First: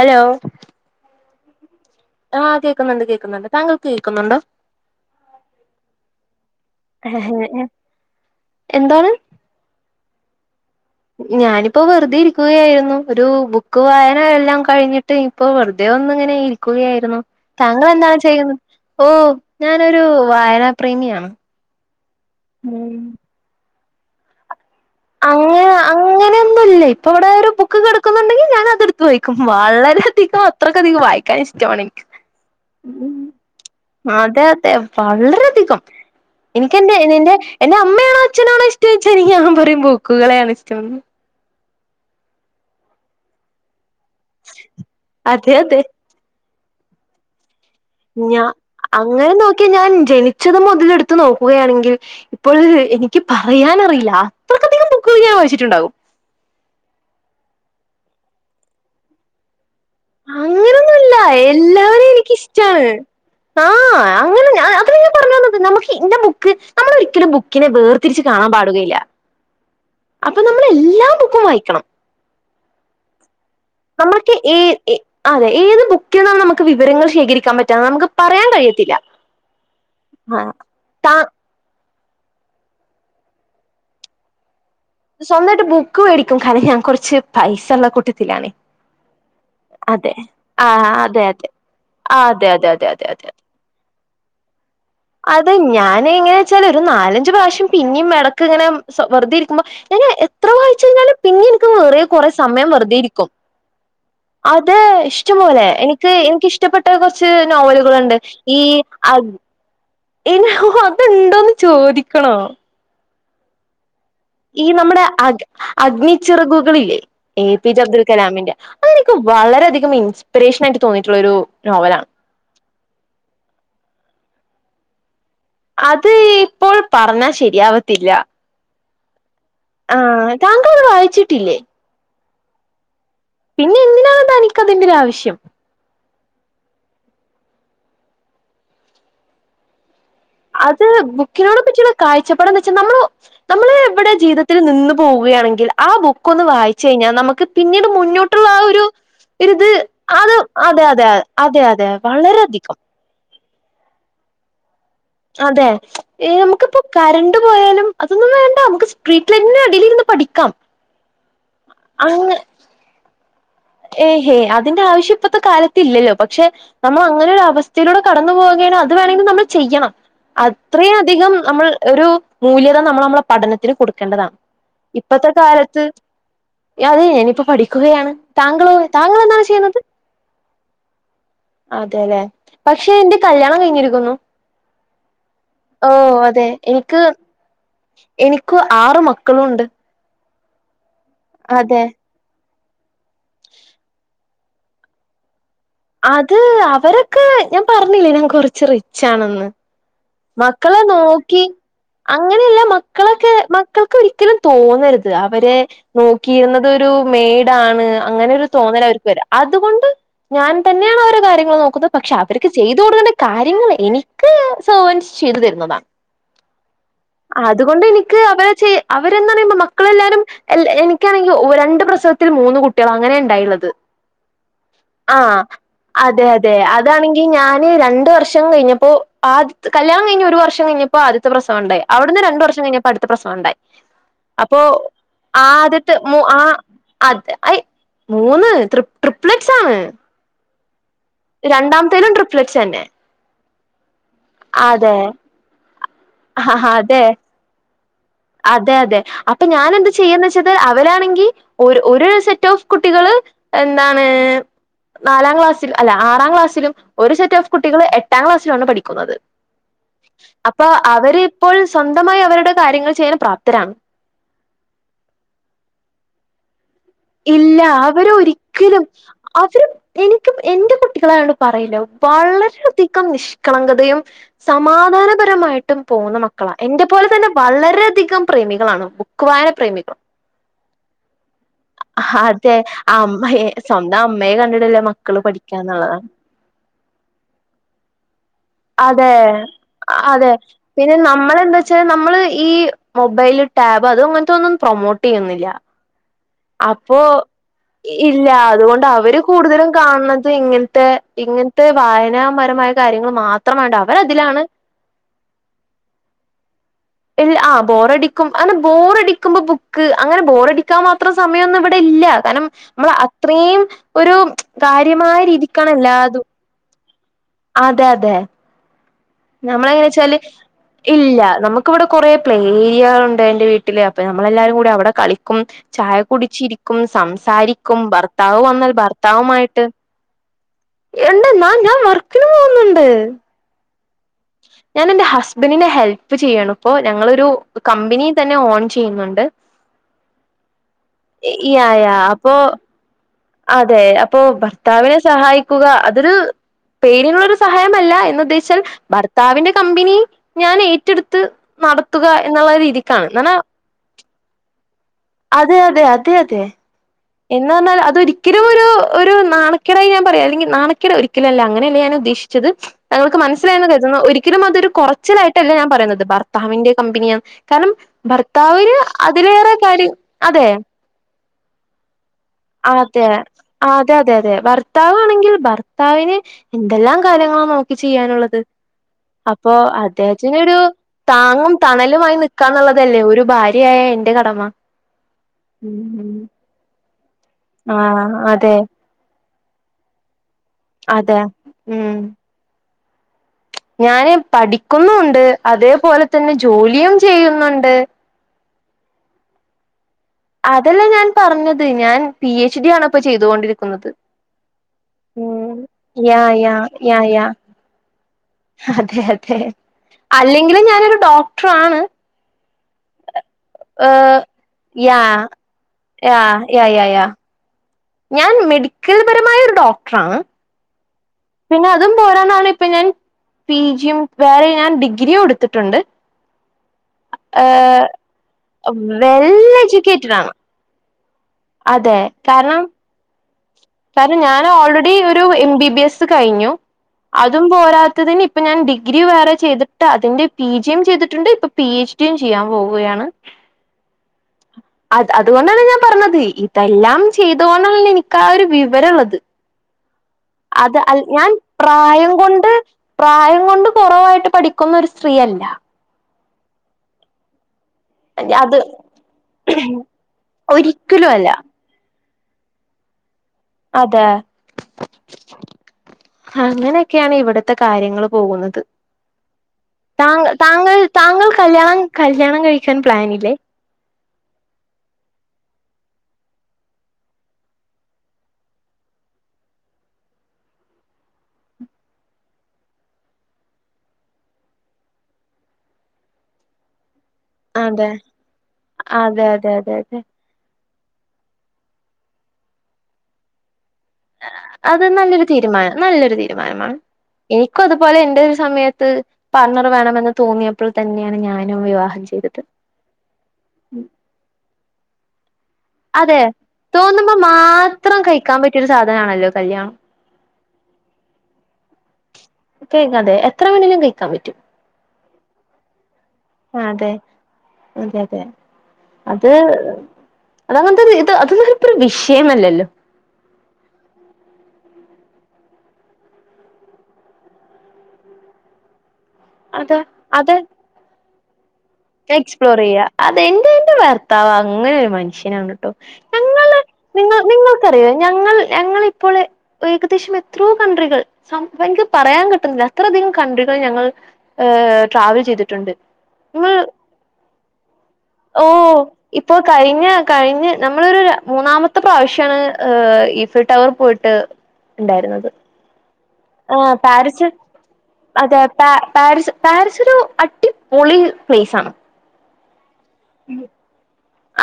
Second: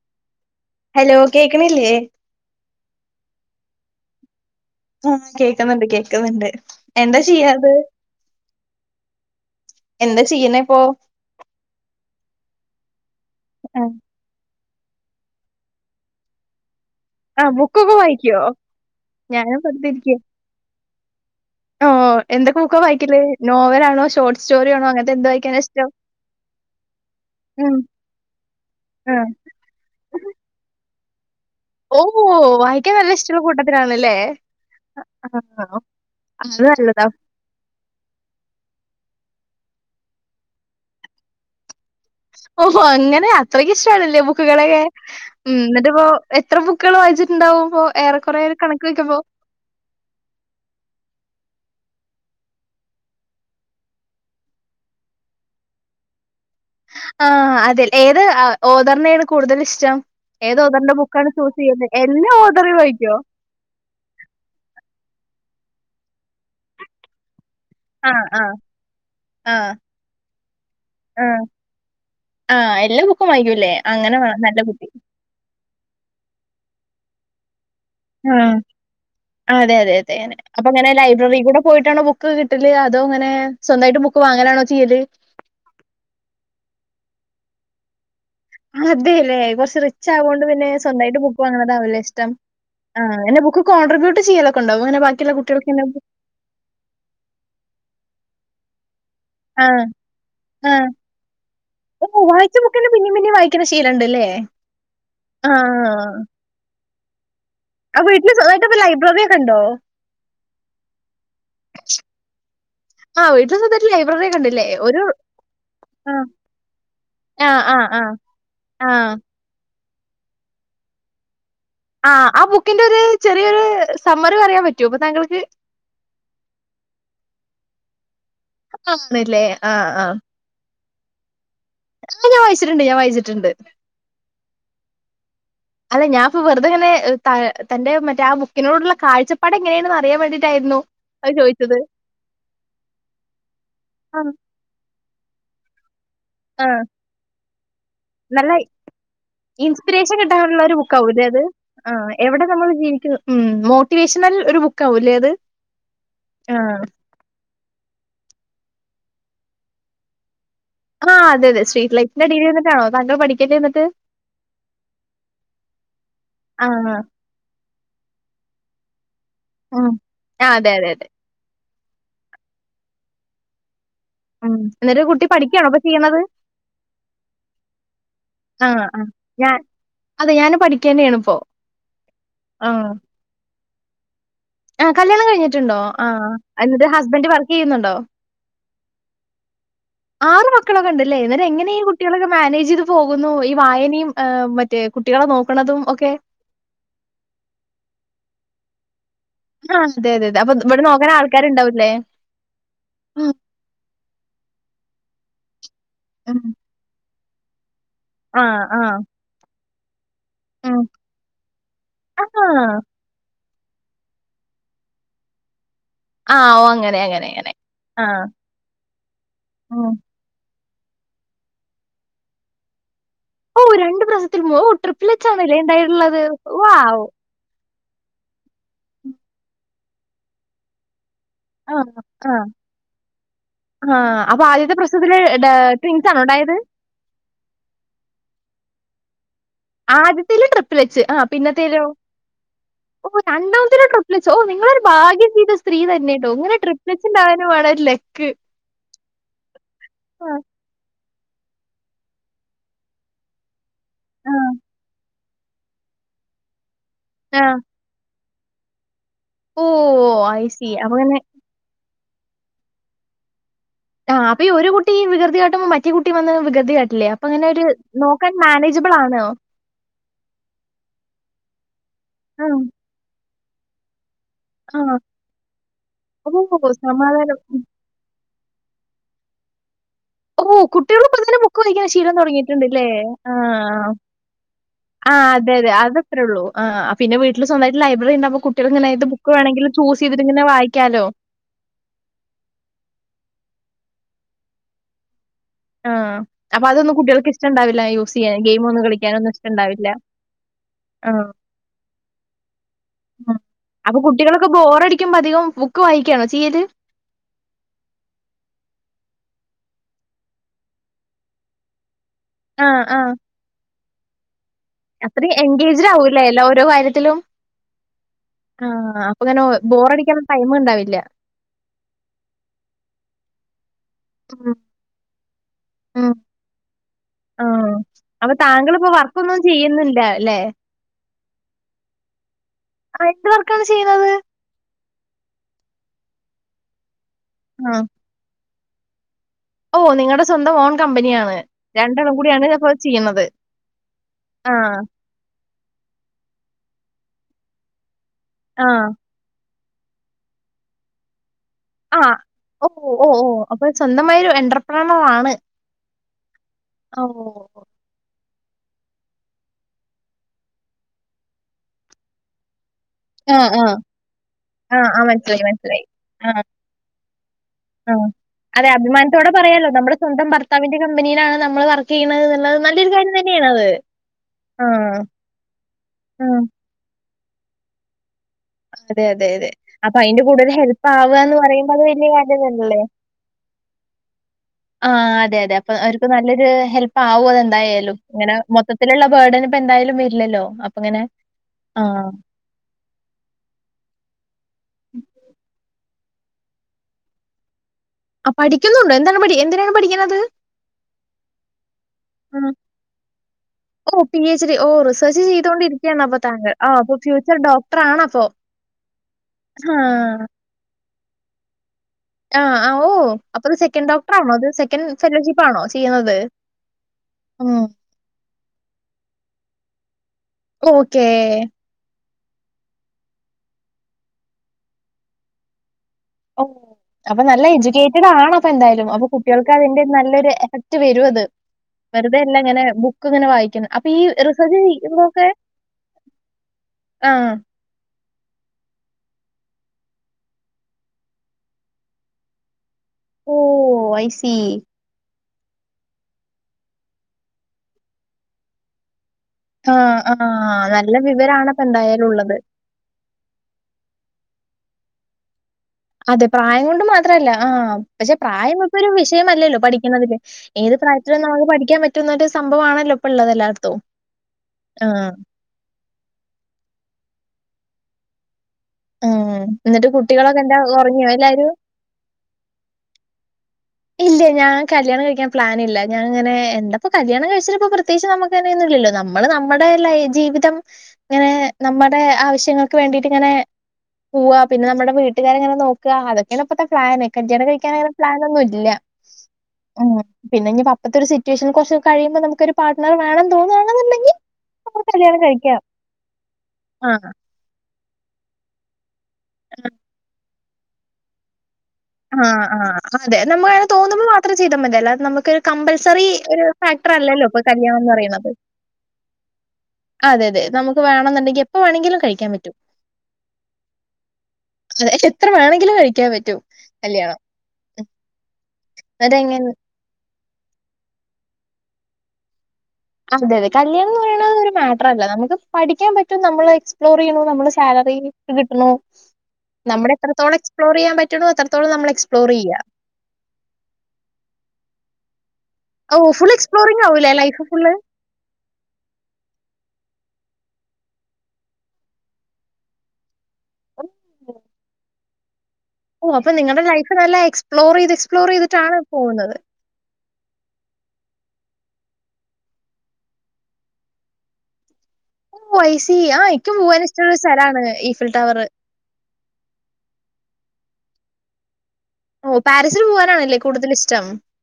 Hello hello കേക്കണില്ലേ ആഹ് കേക്കുന്നൊണ്ട് കേക്കുന്നൊണ്ട്. താങ്കൾ കേൾക്കുന്നൊണ്ടോ ഉം കേക്കുന്നൊണ്ട് കേക്കുന്നൊണ്ട്. എന്ത ശെയ്യണത് എന്താണ് എന്ത ചെയ്യ്ന്നെ ഞാനിപ്പോ വെറുതെ ഇരി ക്കുക ആയിരുന്നു ഒരു ബുക്ക് വായന എല്ലാം കഴിഞ്ഞിട്ട് ഇപ്പോ വെറുതെ ഒന്ന് അങ്ങനെയിരിക്കും ക്കുകയായിരുന്നു. ആഹ് താങ്കള് ബുക്കൊക്കെ എന്താണ് വായിക്കുവോ ചെയ്യുന്ന ഓ ഞാനൊരു വായന പ്രേമിയാണ് അഓ എന്തൊക്ക ബുക്കേള് ഉം വായിക്കല് നോവലാ ണോ ഷോർട്ട് സ്‌റ്റോറി ആണോ അങ്ങനത്തെ എന്ത് അങ്ങ്ന വായിക്കാനാ ഇഷ്ടം അങ്ങനെ ഒന്നും ഇല്ലേ. ഇപ്പ ഇവിടെ ഒരു ഉം ബുക്ക് കെടക്കുന്നുണ്ടെങ്കി ഞാൻ അത് എടുത്ത് ആഹ് വെയ്ക്കും. വളരെ അധികം അത്രയ്ക്ക അധികം വായി കഴിച് ഓ റ്റോണിക് വായിക്കാൻ നല്ല ഇഷ്ടമുള്ള കൂട്ടത്തിലാണല്ലേ അതെ അതെ ആഹ് വളരധികം അത് എനിക്കെൻ്റെ നല്ലതാ എ എൻ്റെ എൻ്റെ അമ്മയാണോ അച്ഛനാണോ ഇഷ്ട്ടോ ചോയിച്ചാ എനിക്ക് അമ് ട്ടീം ബുക്കുകളെയാണ് ഇഷ്ടംന്ന് ഓഹോ അങ്ങനെ അത്രക്കിഷ് ഷ്ട്ടാണല്ലേ ബുക്കുകളെക്കെ അതെ ഉം എന്നിട്ടിപ്പോ എ ത്ര ബുക്കുകള് വായിച്ചിട്ടുണ്ടാവും? ഇപ്പോ ഏറെക്കുറെ ഞ ഒരു കണക്ക് വെക്കുമ്പോ അങ്ങനെ നോക്കിയാ ഞാൻ ജനിച്ചത് മുതലെടുത്ത് നോ ക്കുകയാണെങ്കിൽ ഇപ്പോൾ എനിക്ക് പറയാനറിയില്ല അത്രക്കധികം ബുക്ക് ഞാൻ വായിച്ചിട്ടുണ്ടാകും. ആഹ് അതെൽ ഏത് ആ ഓതറിനയാണ് കൂടുതൽ ഇഷ് അങ്ങനൊന്നു ഇല്ല എല്ലാവരേം എല്ലാ എനിക്ക് ഓഥറെയും ഇഷ്ടാണ്. വായിക്കോ? ആഹ് അങ്ങനെ ഞാ അത്രേങ്കി പറഞ്ഞോന്ന് നമക്ക് എൻ്റ ബുക്ക് നമ്മള് ഒരിക്കലും ബു ക്കിനെ ആ, വേർതിരിച്ച് ആ, കാണാൻ പാടുകയില്ല. ആ, അപ്പം നമ്മള് എല്ലാ ബുക്കും വായിക്കണം ആഹ് എല്ലാ ബുക്കും വായിക്കു അ നമ്മൾക്ക് ഏ എ അതെ ഏത് ബുക്ക് ക്കിന്നാണ് നമ്മക്ക് വിവരങ്ങൾ ശേഖരിക്കാം പറ്റ് ആഹ് ആ അതെ അതെ അതെ അങ്ങ്നെ. ആഹ് അപ്പം ഞാന് താ ലൈബ്രറി കൂടെ പോയിട്ടാണ് ബു ക്ക് കിട്ടില്ലേ അതോ അങ്ങനെ സ്വന്തായിട്ട് ബുക്ക് വാങ്ങാനാണോ സ്വന്തായിട്ട് ബുക്ക് മേടിക്കും കാരണം ഞാൻ കൊറച്ച് പൈസെള്ള കൂട്ട അതേ അല്ലേ കുറച്ച് റിച്ചായതുകൊണ്ട് ആ സ്വന്തമായിട്ട് അതെ ബുക്കു അതെ വാങ്ങണതാവല്ലേ ആ ഇഷ്ടം. അതെ അതെ അതെ ആ അതെ അതെ അങ്ങനെ ബുക്ക് കോൺട്രിബൂ ട്ട് ചെയ്യലോ അത് ഞാന് എങ്ങനെന്നു വെച്ചാ ഒരു നാലഞ്ചു പ്രാവശ്യം പിന്നെയും ഇട ക്ക് ഇങ്ങനം വെറുതെ ആ, ഇരിക്കുമ്പം ഏ എത്ര ആ. വായിച്ചു കഴിഞ്ഞാലും പിന്നെ എനിക്ക് വേറെ ഓ കുറേ വായിച്ച സമയം ബുക്കെന്നെ പിന്നേം വെറുതേയിരിക്കും. പിന്നേം വായിക്കണ ശീലണ്ട്ല്ലേ? അത് ഇഷ്ടം പോലെ ആ. എനിക്ക് എനിക്കിഷ്ടപ്പെ ട്ടേ കൊർച് ച്ച് നോവലുകൾ ആ ഉണ്ട് വീട്ടില് ഈ സ്വന്തമായിട്ട് ഇപ്പൊ ലൈബ്രറി അത് ഒക്കെ ഉണ്ടോ ഏ ഹോ ഹോ അതു ണ്ടോന്ന് ചോദിക്കണോ? ആ വീട്ടില് സ്വന്ത ഈ നമ്മടെ അഗ ആ. അഗ്നിച്ചിറകുകൾ ഇല്ലേ എ. ആ പി. ആ ജെ. ആ അബ്ദുൾ കലാമിന്റെ ആ അതിനൊക്ക വളരെ അധി കം ഇൻസ്പിരേഷനായിട്ട് തോന്നിട്ടുള്ളെരു ആ ആ ബുക്കിന്റെ ഒരു ചെറിയൊരു സം മ്മറി അറിയാൻ പറ്റുമോ ഇപ്പം താങ്കൾക്ക്? അത് ഇപ്പോൾ പറഞ്ഞാ ശരിയാവത്തില്ല. ആ താ അത് വായിട്ടില്ലേ? ഞാൻ വായിച്ചിട്ടുണ്ട് വായിച്ചി പിന്നെ എന്തിനാണ് തനിക്കതിന്റെ ഒരാവശ്യം? അല്ല അതെ ഞാനിപ്പ വെറുതെങ്ങനെ ത തന്റെ മറ്റേ ആ ബുക്കിനോടുള്ള കാഴ്ചപ്പാട് എങ്ങനെ അത് ബുക്കിനോട് പറ്റിയുള്ള കാഴ്ചപ്പാട് എന്ത് വെച്ചാൽ നമ്മള് നമ്മള് ഇവിടെ ആ, ജീവിതത്തിൽ നിന്നു പോവും. പോയാണങ്കിൽ ക്കെന്ന് ആ. വായിച്ചു കഴിഞ്ഞാൽ നമ്മുക് പിന്നീടുള്ള മുന്നോട്ടുള്ള നല്ല ആ ഒരു ഒരിത് ഇൻസ്പിറേഷൻ അത് കിട്ടാനുള്ള ഒരു ബുക്ക് അതെ ആവൂലേ അത് അതെ അതെ ആ, വളരെയധികം നല്ല ഒരു ബുക്ക് അതെ ഏ നമ്മുക്കിപ്പം കറണ്ട് പോയാലും അതൊന്നു വേണ്ട നമ്മുടെ സിട്രിന്റെ അടിലിരുന്ന് പഠിക്കാം. ആ അതെ അതെ സ്ടിറ്റ് ലൈറ്റിന്റെ അടിയിലിരുന്നിട്ടാണോ താങ്കള് പഠി ഏ ഹേ അതിന്റാവശ്യം ഇപ്പളത്തെ കാലത്തില്ലലോ? പക്ഷേ ആ നമ്മള് അങ്ങനൊരവസ്ഥ ലൂടെ കടന്നുപോവങ്കിപിന്നെ അ നമ്മള് ഉം. ചെയ്യണം. ആ അതെ അതെ അത്രയും അതെ. അധികം നമ്മൾ ഒരു മുല്യത നമ്മുൾ നമ്മുടെ പഠനത്തിന് കൊടു ഉം. എന്നിട്ട് കുട്ടി ഇപ്പഴത്തെ പഠിക്കാണോ ഇപ്പൊ കാലത്ത് ചെയ്യണത്? അതെ ഞാനിപ്പം പഠിക്കുകയാണ്. ആ താങ്കളു ആ. താങ്കൾ എന്താണ് ഞാൻ ചെയ്യുന്നത്? അതെ ഞാന് പഠിക്കന്നെയാണിപ്പോ. അതെല്ലേ ആ. പക്ഷേ എന്റെ കല്യ ണം കഴിഞ്ഞിരിക്കുണു. ആ കല്യാണം കഴിഞ്ഞിട്ടുണ്ടോ ആഹ് എന്നിട്ട് ഹസ്ബൻഡ് വർക്കെ എനിക്കു ആറ് മക്കളുണ്ട് ആറ് മക്കളൊക്കെ ഉണ്ടോ അല്ല ഇവരെങ്ങനെ ഈ അതെ കുട്ടികളൊക്കെ മാനേജ് പോകുന്നു ഈ വായനയും മറ്റ് കുട്ടികളെ നോക്കലും അത് അവരൊക്കെ ഞാൻ പറഞ്ഞില്ലേ ഞാൻ കുറച്ച് ചെറി റിച്ചാണെന്ന് ആ അതെ അതെ അതെ. അപ്പൊ മക്കളെ ഇവിടെ നോക്കാൻ നോക്കി ആൾക്കാരുണ്ടാവൂല്ലേ? അങ്ങനെയല്ല ഉം മക്കളൊക്കെ മക്കൾക്ക് ഒരി ഒരിക്കലും തോന്നരുത് അവരെ ഉം. നോക്കിയിരുന്നത് ഒരു മേ ടാണ് അങ്ങനെ ആ ഒരു ആ. തോന്നൽ അവർക്ക് വരാ അതുകൊണ്ട് ഞാൻ ഉം. തന്നെയാണ് ഓരെ കാര്യങ്ങൾ നോക്കുന്നത് പക്ഷെ ആ. അവർക്ക് ചെയ്ത് കൊടുക്കേണ്ട കാര്യ നിങ്ങള് എനിക്ക് സെർവൻസ് ചെയ്തു തരുന്നതാ ആ ഓ അങ്ങനെ അങ്ങനെ അങ്ങനെ. അതുകൊണ്ട് ആ. എനിക്ക് അവരെ ചെ അവരന്ന് പറയുമ്പോ ഉം. മക്കളെല്ലാരും എനിക്കാണെങ്കിൽ രണ്ട് പ്രസവത്തിൽ മൂന്ന് കുട്ടികളാണ് ഓ രണ്ട് പ്രസവത്തിൽ പോ ട്രിപ്പിലെറ്റ് ആഹ് ആന്നെല്ലേ ഇണ്ടായിട്ടുള്ളത് വാവൗ ഏ രണ്ട് വർഷം കഴിഞ്ഞപ്പോ ആ കല്യാണം കഴിഞ്ഞൊരു വർഷം കഴിഞ്ഞപ്പോ ആ ആദ്യത്തെ ആ പ്രസവുണ്ടായി അവിടുന്ന് ആ. രണ്ട് വർഷം കഴിഞ്ഞപ്പോ അടുത്ത പ്രസവം ഉണ്ടായി ആ. അപ്പൊ ആദ്യത്തെ പ്രസവത്തില് ഡ ആദ്യത്തെ മൂ ട്വിൻസാണോ ആ ഉണ്ടായത്? ആദ്യത്തെ അയ് മൂന്ന് ട്രിപ്ലെറ്റ്സ് ആണ് ആദ്യത്തെയില് ട്രി വെച്ച് ആ പിന്നെത്തേതിലോ രണ്ടാമത്തേലും ട്രിപ്ലെറ്റ്സ് തന്നെ ഓ രണ്ടും ഓ നിങ്ങളൊരു അതെ ഭാഗ്യം ചെയ്ത സ് സ്ത്രീ തന്നെണ്ടോ ഇങ്ങനെ അതെ ട്രിപ്പിലസിനെ ആവാനും വേണം ഒരു ലക്ക്. അതെ അതെ അപ്പൊ ഞാൻ എന്ത് ചെയ്യാന്ന് ആ. വെച്ചത് അവരാണെങ്കിൽ ഒരു ഒരു സെറ്റ് ഓഫ് കുട്ടികള് എന്താണ് ആ. നാലാം ക്ലാസ്സിൽ അല്ല ആറാം ക്ലാസ്സിലും ഒരു സെറ്റ് ആ. ഓഫ് കുട്ടികൾ എ ട്ടാം ക്ലാസിലാണ് പഠിക്കുന്നത് ഓഹ്! ഐ അപ്പൊ സീ. അവര് അങ്ങനെ ഇപ്പോൾ സ്വ- മായി അവരുടെ കാര്യങ്ങൾ ചെയ്യൻ പ്രാപ്തരാണ് ആഹ് അപ്പ ഈ ഒരു കുട്ടി വികൃതിയട്ടുമ്പോ മറ്റേ കുട്ടി വന്ന് വികൃതി- കാട്ടില്ലേ? അപ്പൊ അങ്ങനെ ഇല്ല ഒരു അവര് നോക്കാൻ ഒരിക്കലും മാനേജബിൾ ആണോ? അവര് എനിക്ക് എന്റെ കുട്ടികളാണ് പറയിലോ ആ. വളരെെയധികം നിഷ്- കളങ്കതയും ആ. സമാധാനപരമായിട്ടും പോന്ന മക്കളാ ഓഹ്! എന്റെ പോലെ തന്നെ സമാധാനം. വളരെയധികം പ്രേമികളാണ് ബുക്കുവായന പ്രേമികൾ ഓ കുട്ടികളിപ്പൊത്തന്നെ ബുക്ക്‌ വായ്ക്കണ ശീലം അതെ തുടങ്ങിയിട്ടുണ്ടല്ലേ ആ അമ്മയെ സ്വന്തം അമ്മയെ കണ്ടിട്ടല്ലേ ആ മക്കള് അതെതെ പഠിക്കാന്നുള്ളതാണ് അതെത്രേള്ളൂ ആ പിന്നെ വീട്ടിൽ സ്വന്തവായിട്ട് ലൈബ്രറി ഉണ്ടാവുമ്പോ കു- അതെ അതെ പിന്നെ വായിക്കാലോ. നമ്മളെന്താ വെച്ചാ നമ്മള് ഈ മൊബൈൽ ടാബ് അത് അങ്ങനത്തെ ഒന്നും പ്രമോട്ട് ചെയ്യുന്നില്ല യ്യ ആ. അപ്പൊ അതൊന്നും അപ്പോ കുട്ടികൾക്ക് ഇഷ്ടണ്ടാവില്ല യൂസ് ഇല്ല ചെയ്യാൻ. ഗെയിമൊന്നും അതുകൊണ്ട് അവര് കളിക്കാനൊന്നും കൂടുതലും ഇഷ്ടണ്ടാവില്ല. കാണുന്നത് ഇങ്ങൻത്തെ ആ. ഇങ്ങൻത്തെ വായനാപരമായ കാര്യങ്ങൾ മാ- ആ. ത്രമാണ്ട അപ്പൊ അവരതിലാണ് കുട്ടികളൊക്കെ ബോറടിക്കുമ്പോ അധികം ബുക്ക് വായിക്കാണോ ചെയ്യല്? ഇൽ ആഹ് ബോറടിക്കും അങ്ങനെ ബോറടിക്കുമ്പം ബുക്ക്‌ ക്ക് അങ്ങനെ ബോറടിക്കാൻ മാത്രം സമയൊന്നും ഇവിടെല്ല കാരണം ആ ആ. അമ്മളത്രയും ഒരു കാര്യമായ രീതിക്കണല്ലാതും ത്തിലും അതെ അതെ ആഹ് നമ്മളെങ്ങനെ വെച്ചാല് ഇല്ല നമുക്കിവിടെ കൊറെ പ്ലേ ഏരിയകളുണ്ട് എന്റെ വീ- ട്ടില്ലേ അപ്പൊ നമ്മളെല്ലാരും ഉം. കൂടി അവിടെ കളിക്കും ചായ ഉം. കുടിച്ചിരിക്കും ആ. സംസാരിക്കും അപ്പൊ ഭർത്താവ് വന്നാൽ താങ്കളിപ്പോ വർക്കൊന്നും ഭർത്താവുമായിട്ട് ചെയ്യുന്നില്ല ല്ലേ? ഇണ്ടെന്നാ ഞാൻ വർക്കിന് പോ അയിൻ്റ വർക്കാ ചെയ്യുന്നത് ഞാൻ എന്റെ ഹസ്ബന്റിനെ ഹെൽപ് ചെയ്യാണിപ്പോ ഞങ്ങള് രു ആ. കമ്പിനി തന്നെ ഓണ ചെയ്യുന്നുണ്ട് ഓ നിങ്ങടെ സ്വന്തം ഓൺ കമ്പനിയാണ് യാ യാ രണ്ടെണ്ണം അപ്പോ കൂടിയാണ് ഇതൊക്കെ ചെയ്യണത് അതെ അപ്പോ ഭർത്താവിനെ സഹായിക്കുക അതൊരു പേരിനൊരു സഹായവല്ല ച്ചാൽ ആ. ഭർത്താവിന് കമ്പനി ഞാൻ ഏറ്റെടുത്ത് ആ. നടത്തുക എന്നുള്ള ഓ! രീതിക്കാണ് ഓ! ഓ! കാരണം അപ്പൊ സ്വന്തമായി ഒരു എന്റർപ്രണർ ആണ്. അതെ അതെ അതെ ഓ! എന്നു പറഞ്ഞാ അതൊരി ക്കിലും ഒരു ഒരു നാണക്കേടായി ഞാൻ പറയാല നാണക്കേട് ഒരിക്കലുല്ല അങ്ങനെയല്ല ഞാൻ ഉദ്ദേശിച്ചത് ഇവർക്ക് ആ, ആ. മനസ്സിലായെന്ന് കരുതുന്നു ഒരിക്കലും അത് ആ, ആ. മനസ്സിലായി, കുറച്ചിലായിട്ടല്ല ഞാൻ മനസ്സിലായി. പറയുന്നത് ആ, ഭർത്താവിൻ്റെ കമ്പനിയാ കാരണം ആ. അതെ ഭർത്താവിന് അഭിമാനത്തോടെ അതിലേറെ കാര്യം അതെ മ്മള് വർ അതെ അതെ അതെ ആ. ഭർത്താവാണെങ്കിൽ ഭർത്താവിന് ആ. എന്തെല്ലാം കാര്യങ്ങള് നോക്കി ചിയ്യാനുള്ളത് അതെ, അതെ, അതെ. അപ്പൊ അയിന്റെ അദ്ദേഹത്തിന് കൂടെ ഒരു ഹെൽപ്പ് ആവാന്ന് താങ്ങും പറയുമ്പോ അത് വലിയ തണലുമായി കാര്യം തന്നല്ലേ? നിക്കാന്നുള്ളതല്ലേ ഒരു ഭാര്യയായ എന്റെ കടമ ആ. ഉം പാവും അതെന്തായാലും ആഹ് ഇങ്ങനെ അതെ മൊത്തത്തിലുള്ള ബേർഡന് ഇപ്പ എന്തായാലും വരില്ലല്ലോ അപ്പങ്ങനെ അതെ ആ. ഉം ഞാന് പഠിക്കുന്നുണ്ട് അതേപോലെ തന്നെ ജോലിയും ചെയ്യുന്നുണ്ട് ആ പഠിക്കുന്നുണ്ട് എന്താണ് പഠി എന്തിനാണ് പഠിക്കണത്? അതല്ലേ ഞാൻ പറഞ്ഞത് ഞാൻ പി ആ. എച്ച് ഡി ആണപ്പൊ ചെയ്തൊണ്ടിരിക്കുന്നത് ഓ! പിഎച്ച്‌ഡി. ഓ! റിസർച്ച് ഉം ചെയ്തോണ്ടിരിക്കയാണ് അപ്പൊ യാ താങ്കൾ. യാ ആ അപ്പൊ യാ യാ ഫ്യൂച്ചർ ഡോക്ടർ ആണപ്പൊ. അതെ അതെ ഹാ. അല്ലെങ്കിലും ഞാനൊരു ഡോക്ടർ ആണ് ആഹ് ആ ഓ അപ്പൊ സെക്കൻഡ് ഏഹ് ഡോക്ടറാണോ ത് സെക്കൻഡ് യാ ഫെലോഷിപ്പ് ആണോ ചെയ്യുന്നത് യാ യാ യാ യാ ഉം ഞാൻ മെഡിക്കൽപരമായ ഒരു ഡോക്ടറാണ് ഓക്കെ കെ പിന്നെ അതും പോരാനാണ് ഇപ്പൊ ഞാൻ പി ജിയും വേറെ ഞാൻ ഡിഗ്രിയും ഇടുത്തിട്ടുണ്ട് ഓ അപ്പൊ നല്ല എഡ്യൂക്കേറ്റഡ് ആണ് ഇപ്പ എന്തായാലും വെൽ കുട്ടികൾക്ക് അതിന്റെ എഡ്യൂക്കേറ്റഡ് നല്ലൊരു ആണ് എഫക്ട് ട് വരും അത് അതെ വെറുതെല്ല കാരണം ഇങ്ങനെ ബുക്ക് ഇങ്ങനെ വായി കാരണം ഞാൻ ഓൾറെഡി ഒരു എം ബി ബി എസ് കഴിഞ്ഞു ആ. അതും പോരാത്തതിന്- ഇപ്പം ഞാൻ ഡിഗ്രി വേറെ ചെയ്തിട്ട് അതിൻ്റെ പി ജിയും ചെയ്തിട്ടുണ്ട് ഇപ്പോ പി എച്ച് ഡിയും ചെയ്യാൻ പോകും ഓഹ് ഐസി അത് അതുകൊണ്ടാണ് ഞാൻ പറഞ്ഞത് ഇതെല്ലാം ചെയ്‌തോളണം എനിക്കാ ഒരു വിവരവത് ആഹ് അത് അൽ ഞാൻ പ്രായം ഉള്ളത്. കൊണ്ട് പ്രായംകൊണ്ട് കൊറവായിട്ട് പടി ക്കുന്നൊര് സ്ത്രീ അല്ല അതെ പ്രായം കൊണ്ട് മാത്രല്ല ആഹ് പക്ഷെ പ്രായം അത് ഇപ്പൊരു വിഷയം അല്ലല്ലോ പഠിക്കണതില് ഏത് ഒരിക്കലും പ്രായത്തിലും അല്ല നമുക്ക് പഠിക്കാൻ പറ്റ് റ്റ് ന്നോര് സംഭവാണല്ലോ ഇപ്പ ഉള്ളത് എല്ലായിടത്തും. അതെ ആ. അങ്ങനെക്കാണ് ഇവിട് ഇപ്പഴത്തെ കാര്യങ്ങള് പോകുന്നത് ഉം. എന്നിട്ട് താങ്ക് കുട്ടികളൊക്കെ എന്താ താങ്കൾ ഉറങ്ങിയോ താങ്കൾ എല്ലാരും? കല്യാണം കല്യാണം കഴിക്കാൻ പ്ലാനില് ലെ ഇല്യ ഞാൻ കല്യാണം കഴിക്കാൻ പ്ലാൻ ഇല്ലാ ഞാൻ ഇങ്ങനെ എന്തപ്പ കല്യാണം കഴിച്ചിട്ട് ഇപ്പ പ്രത്യേകിച്ച് നമ്മക്ക് അങ്ങനെന്നും ഇല്ലല്ലോ നമ്മള് നമ്മടെ ലൈ ജീവിതം ഇങ്ങനെ നമ്മടെ ആവശ്യങ്ങക്ക് വേണ്ടിട്ട് ഇങ്ങനെ പൂവ പിന്നെ നമ്മടെ വീട്ട്കാരെ ഇങ്ങനെ നോക്ക അതെക്കേണ് ഇപ്പത്ത പ്ലാന് കല്യാണം കഴിക്കാൻ അതെ അങ്ങനെ പ്ലാൻ ഒന്നും ഇൽ അതെ അതെ അതെ അതെ ഇനീപ്പ അപ്പത്തെ ഒരു സിറ്റുവേഷൻ കൊറച്ച് കഴിയുമ്പ നമുക്കൊരു പാട്ണർ വേണംന്ന് തോന്നുവാണേ അത് നല്ലൊരു തീരുമാനം നല്ലൊരു തീരുമാനമാണ് ആഹ് എനിക്കതു ത്പോലെ എന്റൊരു സമയത്ത് പാർട്ണർ വേണമെന്ന് തോന്നിയപ് പ്പോൾ തന്നെയാണ് ഞാൻ ആഹ് ആഹ് അതെ നമ്മക്ക് അങ്ങനെ തോന്നുമ്പോ മാത്രം ചെയ്താമതിഅല്ലാതെ നമക്കൊരു അതെ തോന്നുമ്പ കല്യാണം എന്ന് മാത്രം പറയുന്നത് കയിക്കാൻ പറ്റിയ ഒരു സാദനം ആണല്ലോ കല്യാണം അതെ അതെ നമുക്ക് വേണോന്നുണ്ടെങ്കി എപ്പ വേണെങ്കിലും കയിക്ക് ക്കെ യ്ക്കതെ എത്ര വേണേലും കയിക്കാൻ പറ്റും അതെ എത്ര വേണങ്കിലും കഴിക്കാൻ പറ്റ് അതെ അതെ അതെ അത് അതെങ്ങനെ അതങ്ങനെ തന്നെ ഇത് അതൊന്നും ഇപ്പൊരു വിഷയം അല്ലല്ലോ ട്രല്ല നമുക്ക് പഠിക്കാൻ പറ്റും നമ്മള് എക്സ്പ്ലോർ ചെയ്യണു നമ്മടെ സാലറി ക്ക് കിട്ടണു നമ്മള് എത്രത്തോളം എക്സ്പ്ലോർ ചെയ്യാൻ പറ്റ് റ്റ് ണു ഒത്താനെ തെ എക്സ്പ്ലോർ ചെയ്യാ അത് എന്റെ എന്റെ ഭർത്താവാ അങ്ങനെ ഒരു മനി ഷ്യനാണ് ഓഹ് ഓ ഫുൾ ഞങ്ങള് എക്സ്പ്ലോറിംഗ് ആവൂലേ നിങ്ങ ലൈഫ് നിങ്ങൾക് ഫുള്ള് അറിയോ ഞങ്ങൾ ഞങ്ങളിപ്പോള് വേഗ അത്യാവശ്യം എത്രയോ കൺട്രികൾ എനിക്ക് പറയാൻ കിട്ടുന്നില്ല അത്രയധികം കൺട്രികൾ ഞങ്ങൾ ഏ ട്രാവൽ ചെയ്ത് ട്ടുണ്ട് ഓ അപ്പൊ നിങ്ങൾ നിങ്ങളുടെ ലൈഫ് നല്ല എക്സ്പ്ലോർ ചെയ്ത് എക്സ്പ്ലോർ ചെയ്തിട്ടാണ് പോകുന്നത് ഇപ്പൊ കഴിഞ്ഞ കഴിഞ്ഞ് നമ്മളൊരു മൂന്നാമത്തെ പ്രാവശ്യാണ് ഈഫിൽ ടവർ പോയിട്ട് ഉണ്ടായിരുന്നത് ഓ ഐ ആ എനിക്കും പോവാൻ ഇഷ്ടമുള്ള ഒരു സ്ഥലമാണ് ഇഫ് അതെ പാ പാ പാരീസ് ഒരു അ ടി പൊളി പ്ലേസ് ആണ് ഉം പാരീസ്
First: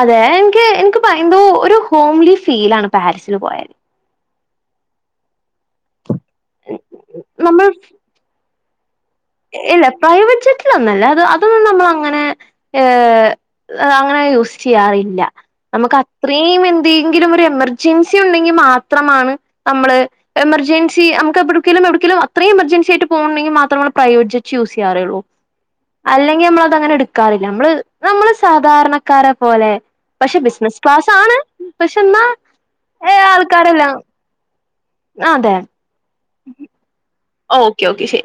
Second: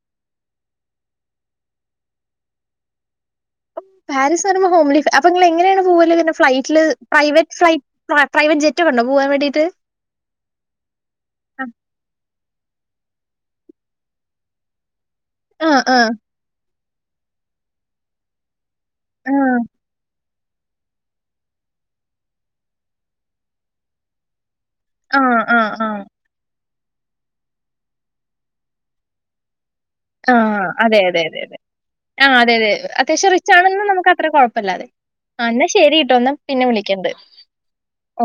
അതെ എനിക്ക് എനിക്ക് ഭയ എന്തോ ഒരു ഹോംലി ഫീല് ആണ് പാരിസില് പോയാല് [unintelligible] എങ്ങനെയാണ് പോവല് ഫ്ലൈറ്റ് ല് പ്രൈവറ്റ് നമ്മൾ ഫ്ലൈറ്റ് പ്രൈ--വറ്റ് ജെറ്റ് [unintelligible] വണം ഇല്ല പ്രൈവറ്റ് ജെറ്റിലൊന്നല്ലേ അത് അതൊന്നും നമ്മള് അങ്ങനെ ഏ അങ്ങനെ യൂസ് ചെയ്യാറില്ല ആ ആ ആ നമുക്ക് അത്രയും എ ന്തെങ്കിലും എമർജൻസി ഉണ്ടെങ്കിൽ മാത്ര ത്രമാണ് നമ്മള് എമർജൻസി നമുക്ക് എവിടേക്കെലും എവിടേക്കെലും അത്രേം എമർജൻസി ആയിട്ട് പോകുന്നുണ്ടെങ്കിൽ മാത്രമാ പ്രൈവറ്റ് ജെറ്റ് ചൂസ് ചെയ്യാറുള്ളൂ ആ ആ ആ അല്ലെങ്കി നമ്മള് [inaudible] അ അങ്ങനെ എടുക്കാറില്ല നമ്മള് നമ്മള് സാധാരണക്കാരെ പോലെ പക്ഷെ ആഹ ബിസിനസ് അതെ ക്ലാസ് അതെ ആണ് അതെ അതെ പക്ഷെ എന്നാ ആ ആ അതെ അതെ ആ അതെ അതെ ഏഹ്, അത്യാവശ്യം റിച്ച് ആണെന്ന് ആൾക്കാരെല്ലാം നമുക്ക് അത്ര കുഴപ്പമില്ലാതെ അതെ എന്ന ശരിട്ടോ എന്നാ പിന്നെ വിളിക്കണ്ട് ഓക്കെ ഓക്കെ ശരി